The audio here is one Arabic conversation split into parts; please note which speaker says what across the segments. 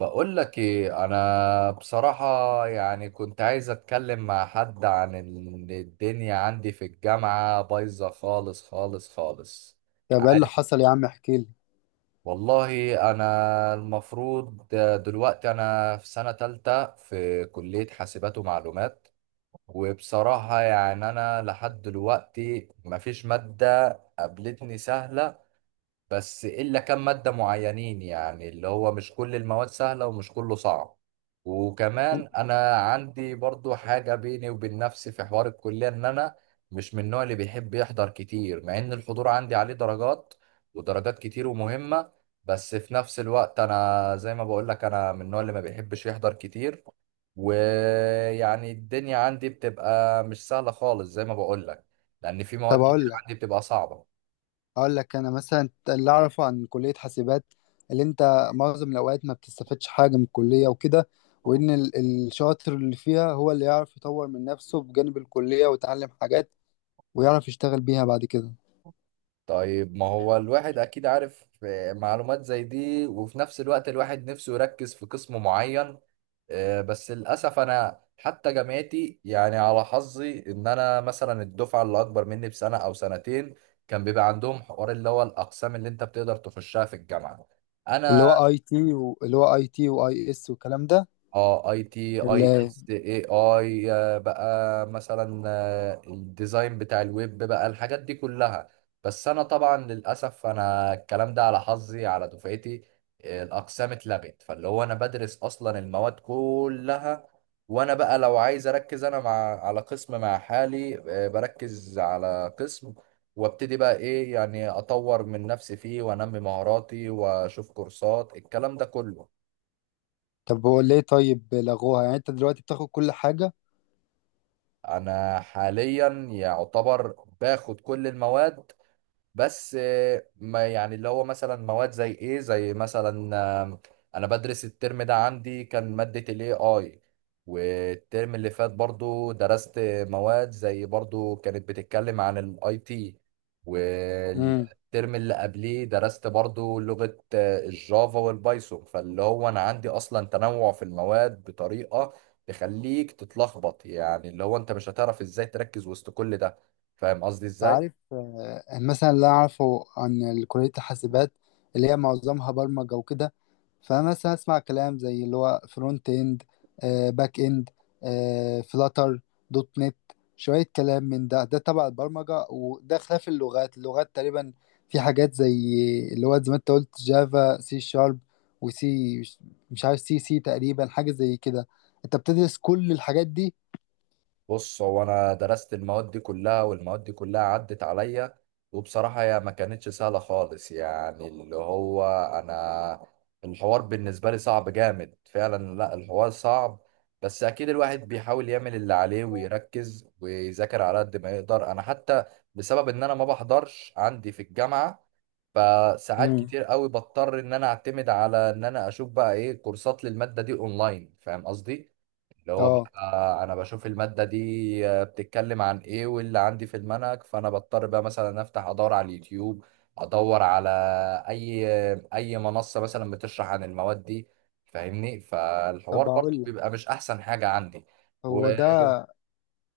Speaker 1: بقول لك ايه انا بصراحة. يعني كنت عايز اتكلم مع حد عن ان الدنيا عندي في الجامعة بايظة خالص خالص خالص.
Speaker 2: طب ايه اللي
Speaker 1: عاد-
Speaker 2: حصل يا عم؟ احكي لي.
Speaker 1: والله انا المفروض دلوقتي انا في سنة تالتة في كلية حاسبات ومعلومات. وبصراحة يعني انا لحد دلوقتي مفيش مادة قابلتني سهلة، بس إلا كم مادة معينين يعني اللي هو مش كل المواد سهلة ومش كله صعب. وكمان أنا عندي برضو حاجة بيني وبين نفسي في حوار الكلية إن أنا مش من النوع اللي بيحب يحضر كتير، مع إن الحضور عندي عليه درجات ودرجات كتير ومهمة. بس في نفس الوقت أنا زي ما بقولك أنا من النوع اللي ما بيحبش يحضر كتير، ويعني الدنيا عندي بتبقى مش سهلة خالص زي ما بقولك، لأن في
Speaker 2: طب
Speaker 1: مواد كتير
Speaker 2: اقول لك
Speaker 1: عندي بتبقى صعبة.
Speaker 2: اقول لك انا مثلا اللي اعرفه عن كليه حاسبات، اللي انت معظم الاوقات ما بتستفادش حاجه من الكليه وكده، وان الشاطر اللي فيها هو اللي يعرف يطور من نفسه بجانب الكليه ويتعلم حاجات ويعرف يشتغل بيها بعد كده.
Speaker 1: طيب ما هو الواحد اكيد عارف معلومات زي دي، وفي نفس الوقت الواحد نفسه يركز في قسم معين. بس للاسف انا حتى جامعتي يعني على حظي ان انا مثلا الدفعه اللي اكبر مني بسنه او سنتين كان بيبقى عندهم حوار اللي هو الاقسام اللي انت بتقدر تخشها في الجامعه.
Speaker 2: اللي
Speaker 1: انا
Speaker 2: هو اي تي اللي هو اي تي واي اس والكلام ده.
Speaker 1: اه اي تي اي
Speaker 2: اللي
Speaker 1: اس اي اي بقى مثلا الديزاين بتاع الويب بقى الحاجات دي كلها. بس انا طبعا للاسف انا الكلام ده على حظي على دفعتي، الاقسام اتلغت فاللي هو انا بدرس اصلا المواد كلها. وانا بقى لو عايز اركز انا مع على قسم مع حالي، بركز على قسم وابتدي بقى ايه يعني اطور من نفسي فيه وانمي مهاراتي واشوف كورسات الكلام ده كله.
Speaker 2: طب هو ليه طيب لغوها؟ يعني انت دلوقتي بتاخد كل حاجه؟
Speaker 1: انا حاليا يعتبر باخد كل المواد، بس ما يعني اللي هو مثلا مواد زي ايه زي مثلا، آم، انا بدرس الترم ده عندي كان مادة الاي اي، والترم اللي فات برضو درست مواد زي برضو كانت بتتكلم عن الاي تي. والترم اللي قبليه درست برضو لغة الجافا والبايثون، فاللي هو انا عندي اصلا تنوع في المواد بطريقة تخليك تتلخبط، يعني اللي هو انت مش هتعرف ازاي تركز وسط كل ده. فاهم قصدي ازاي؟
Speaker 2: تعرف، مثلا اللي أنا أعرفه عن كلية الحاسبات اللي هي معظمها برمجة وكده، فمثلا أسمع كلام زي اللي هو فرونت إند، باك إند، فلاتر، دوت نت، شوية كلام من ده. ده تبع البرمجة وده خلاف اللغات. اللغات تقريبا في حاجات زي اللي هو زي ما أنت قلت جافا، سي شارب، وسي، مش عارف، سي سي تقريبا حاجة زي كده. أنت بتدرس كل الحاجات دي؟
Speaker 1: بص هو انا درست المواد دي كلها والمواد دي كلها عدت عليا، وبصراحة هي ما كانتش سهلة خالص يعني اللي هو انا الحوار بالنسبة لي صعب جامد فعلا، لا الحوار صعب. بس اكيد الواحد بيحاول يعمل اللي عليه ويركز ويذاكر على قد ما يقدر. انا حتى بسبب ان انا ما بحضرش عندي في الجامعة، فساعات
Speaker 2: امم.
Speaker 1: كتير قوي بضطر ان انا اعتمد على ان انا اشوف بقى ايه كورسات للمادة دي اونلاين، فاهم قصدي. اللي هو
Speaker 2: اه.
Speaker 1: بقى انا بشوف المادة دي بتتكلم عن ايه واللي عندي في المنهج، فانا بضطر بقى مثلا افتح ادور على اليوتيوب، ادور على اي اي منصة مثلا بتشرح عن المواد دي، فاهمني. فالحوار
Speaker 2: طب
Speaker 1: برضه
Speaker 2: اقول لك،
Speaker 1: بيبقى مش احسن حاجة عندي. و...
Speaker 2: هو ده،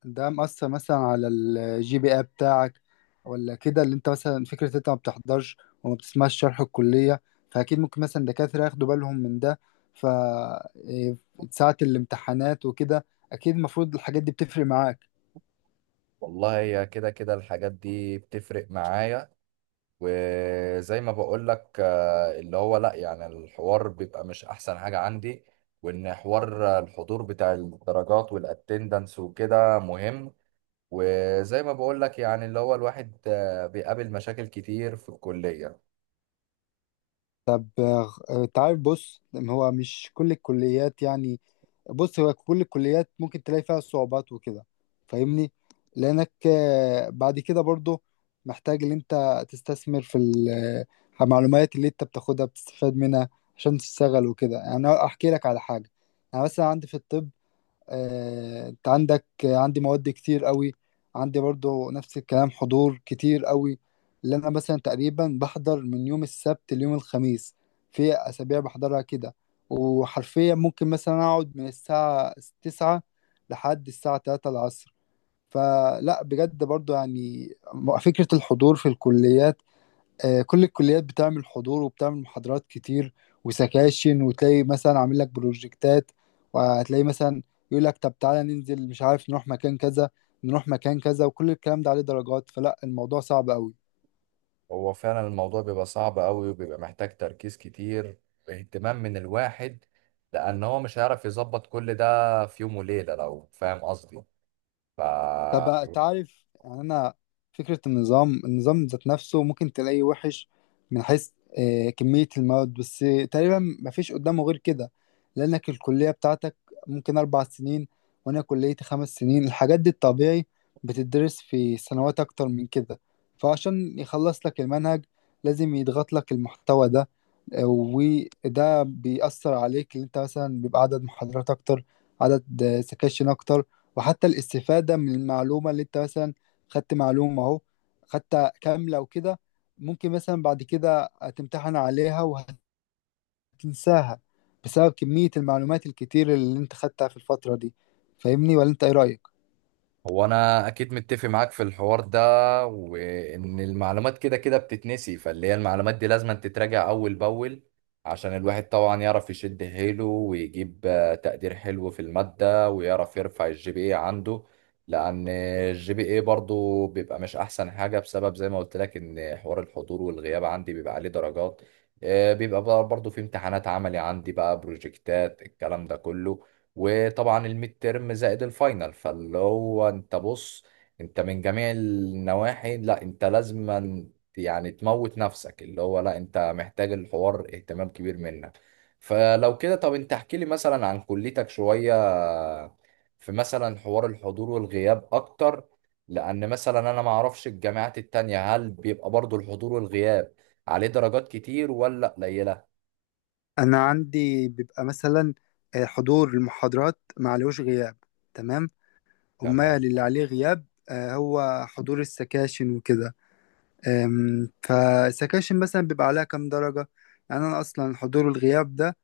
Speaker 2: ده مأثر مثلا على الجي بي اي بتاعك ولا كده؟ اللي انت مثلا فكرة انت ما بتحضرش وما بتسمعش شرح الكلية، فأكيد ممكن مثلا دكاترة ياخدوا بالهم من ده. ف إيه، ساعة الامتحانات وكده أكيد المفروض الحاجات دي بتفرق معاك.
Speaker 1: والله هي كده كده الحاجات دي بتفرق معايا. وزي ما بقول لك اللي هو لا يعني الحوار بيبقى مش احسن حاجة عندي، وان حوار الحضور بتاع الدرجات والاتندنس وكده مهم. وزي ما بقول لك يعني اللي هو الواحد بيقابل مشاكل كتير في الكلية.
Speaker 2: طب انت عارف، بص هو مش كل الكليات، يعني بص هو كل الكليات ممكن تلاقي فيها صعوبات وكده، فاهمني؟ لانك بعد كده برضو محتاج ان انت تستثمر في المعلومات اللي انت بتاخدها بتستفاد منها عشان تشتغل وكده. يعني أنا احكي لك على حاجة. انا مثلا عندي في الطب، انت عندك، عندي مواد كتير قوي، عندي برضو نفس الكلام، حضور كتير قوي. اللي انا مثلا تقريبا بحضر من يوم السبت ليوم الخميس، في اسابيع بحضرها كده، وحرفيا ممكن مثلا اقعد من الساعة 9 لحد الساعة 3 العصر. فلا بجد برضو يعني فكرة الحضور في الكليات، كل الكليات بتعمل حضور وبتعمل محاضرات كتير وسكاشن، وتلاقي مثلا عامل لك بروجكتات، وهتلاقي مثلا يقول لك طب تعالى ننزل، مش عارف، نروح مكان كذا، نروح مكان كذا، وكل الكلام ده عليه درجات. فلا الموضوع صعب قوي.
Speaker 1: هو فعلا الموضوع بيبقى صعب قوي وبيبقى محتاج تركيز كتير واهتمام من الواحد، لان هو مش هيعرف يظبط كل ده في يوم وليلة لو فاهم قصدي. ف
Speaker 2: طب تعرف يعني انا فكره النظام ذات نفسه ممكن تلاقيه وحش من حيث كميه المواد بس. تقريبا مفيش قدامه غير كده، لانك الكليه بتاعتك ممكن 4 سنين وانا كليتي 5 سنين. الحاجات دي الطبيعي بتدرس في سنوات اكتر من كده، فعشان يخلص لك المنهج لازم يضغط لك المحتوى ده، وده بيأثر عليك اللي انت مثلا بيبقى عدد محاضرات اكتر، عدد سكاشن اكتر. وحتى الاستفادة من المعلومة اللي انت مثلا خدت معلومة اهو خدتها كاملة وكده، ممكن مثلا بعد كده تمتحن عليها وهتنساها بسبب كمية المعلومات الكتير اللي انت خدتها في الفترة دي. فاهمني ولا انت ايه رأيك؟
Speaker 1: هو انا اكيد متفق معاك في الحوار ده، وان المعلومات كده كده بتتنسي، فاللي هي المعلومات دي لازم تتراجع اول باول عشان الواحد طبعا يعرف يشد حيله ويجيب تقدير حلو في المادة ويعرف يرفع الجي بي اي عنده. لان الجي بي اي برضو بيبقى مش احسن حاجة بسبب زي ما قلت لك ان حوار الحضور والغياب عندي بيبقى عليه درجات. بيبقى برضو في امتحانات عملي عندي بقى بروجكتات الكلام ده كله، وطبعا الميد تيرم زائد الفاينل. فاللي هو انت بص، انت من جميع النواحي لا انت لازما يعني تموت نفسك، اللي هو لا انت محتاج الحوار اهتمام كبير منك. فلو كده طب انت احكي لي مثلا عن كليتك شوية، في مثلا حوار الحضور والغياب اكتر، لان مثلا انا ما اعرفش الجامعات التانية هل بيبقى برضو الحضور والغياب عليه درجات كتير ولا قليلة.
Speaker 2: انا عندي بيبقى مثلا حضور المحاضرات معلوش غياب، تمام.
Speaker 1: تمام
Speaker 2: أمال اللي
Speaker 1: اه.
Speaker 2: عليه غياب هو حضور السكاشن وكده. فسكاشن مثلا بيبقى عليها كام درجة. يعني أنا أصلا حضور الغياب ده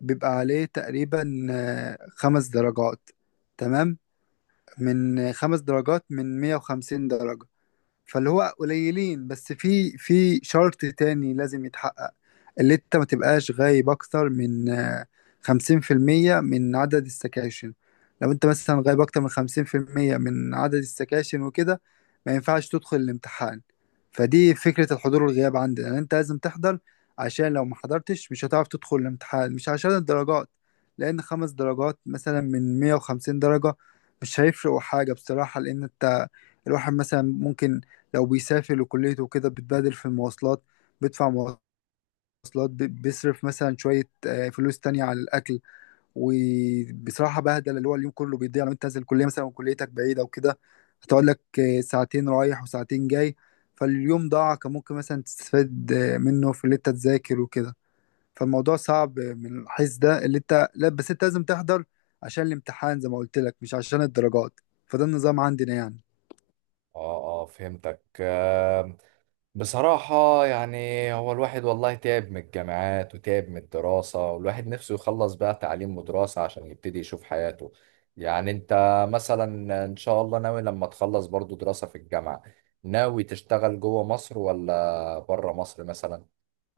Speaker 2: بيبقى عليه تقريبا 5 درجات، تمام، من 5 درجات من 150 درجة. فاللي هو قليلين، بس في شرط تاني لازم يتحقق، اللي انت ما تبقاش غايب اكتر من 50% من عدد السكاشن. لو انت مثلا غايب اكتر من 50% من عدد السكاشن وكده ما ينفعش تدخل الامتحان. فدي فكرة الحضور والغياب عندنا، يعني انت لازم تحضر عشان لو ما حضرتش مش هتعرف تدخل الامتحان، مش عشان الدرجات. لان 5 درجات مثلا من 150 درجة مش هيفرقوا حاجة بصراحة. لان انت، الواحد مثلا ممكن لو بيسافر لكليته وكده بتبادل في المواصلات، بيدفع مواصلات، بيصرف مثلا شوية فلوس تانية على الأكل. وبصراحة بهدل، اللي هو اليوم كله بيضيع لو أنت نازل الكلية مثلا وكليتك بعيدة وكده هتقعد لك ساعتين رايح وساعتين جاي. فاليوم ضاع، كان ممكن مثلا تستفاد منه في اللي أنت تذاكر وكده. فالموضوع صعب من الحيث ده، اللي أنت لا بس أنت لازم تحضر عشان الامتحان زي ما قلت لك، مش عشان الدرجات. فده النظام عندنا يعني.
Speaker 1: اه فهمتك. بصراحة يعني هو الواحد والله تعب من الجامعات وتعب من الدراسة، والواحد نفسه يخلص بقى تعليم ودراسة عشان يبتدي يشوف حياته. يعني انت مثلا ان شاء الله ناوي لما تخلص برضو دراسة في الجامعة، ناوي تشتغل جوه مصر ولا بره مصر مثلا؟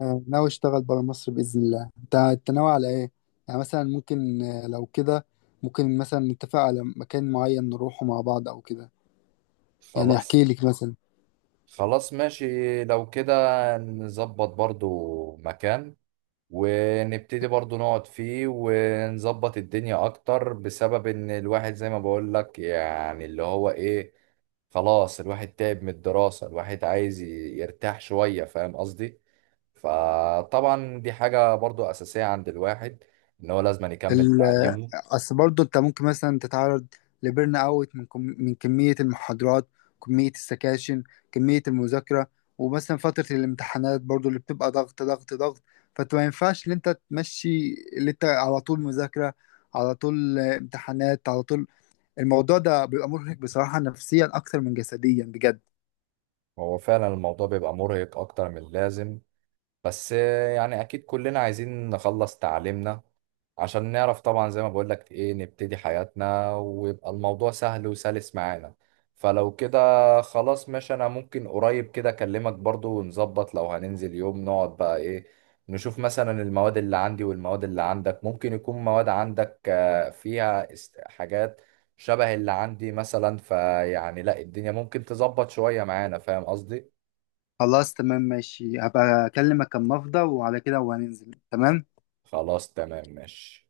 Speaker 2: ناوي اشتغل برا مصر باذن الله. أنت ناوي على ايه؟ يعني مثلا ممكن لو كده ممكن مثلا نتفق على مكان معين نروحه مع بعض او كده. يعني
Speaker 1: خلاص.
Speaker 2: احكي لك مثلا
Speaker 1: خلاص ماشي لو كده، نظبط برضو مكان ونبتدي برضو نقعد فيه ونظبط الدنيا اكتر، بسبب ان الواحد زي ما بقول لك يعني اللي هو ايه، خلاص الواحد تعب من الدراسة، الواحد عايز يرتاح شوية فاهم قصدي. فطبعا دي حاجة برضو اساسية عند الواحد ان هو لازم يكمل
Speaker 2: ال-
Speaker 1: تعليمه.
Speaker 2: اصل برضه انت ممكن مثلا تتعرض لبرن اوت من من كميه المحاضرات، كميه السكاشن، كميه المذاكره. ومثلا فتره الامتحانات برضه اللي بتبقى ضغط ضغط ضغط، فانت ما ينفعش ان انت تمشي اللي انت على طول مذاكره، على طول امتحانات، على طول. الموضوع ده بيبقى مرهق بصراحة نفسيا أكتر من جسديا بجد.
Speaker 1: هو فعلا الموضوع بيبقى مرهق اكتر من اللازم، بس يعني اكيد كلنا عايزين نخلص تعليمنا عشان نعرف طبعا زي ما بقولك ايه نبتدي حياتنا ويبقى الموضوع سهل وسلس معانا. فلو كده خلاص ماشي، انا ممكن قريب كده اكلمك برضو ونظبط لو هننزل يوم نقعد بقى ايه، نشوف مثلا المواد اللي عندي والمواد اللي عندك، ممكن يكون مواد عندك فيها حاجات شبه اللي عندي مثلا، فيعني لا الدنيا ممكن تظبط شوية معانا فاهم قصدي.
Speaker 2: خلاص تمام ماشي، هبقى أكلمك أما أفضى وعلى كده وهننزل، تمام.
Speaker 1: خلاص تمام ماشي.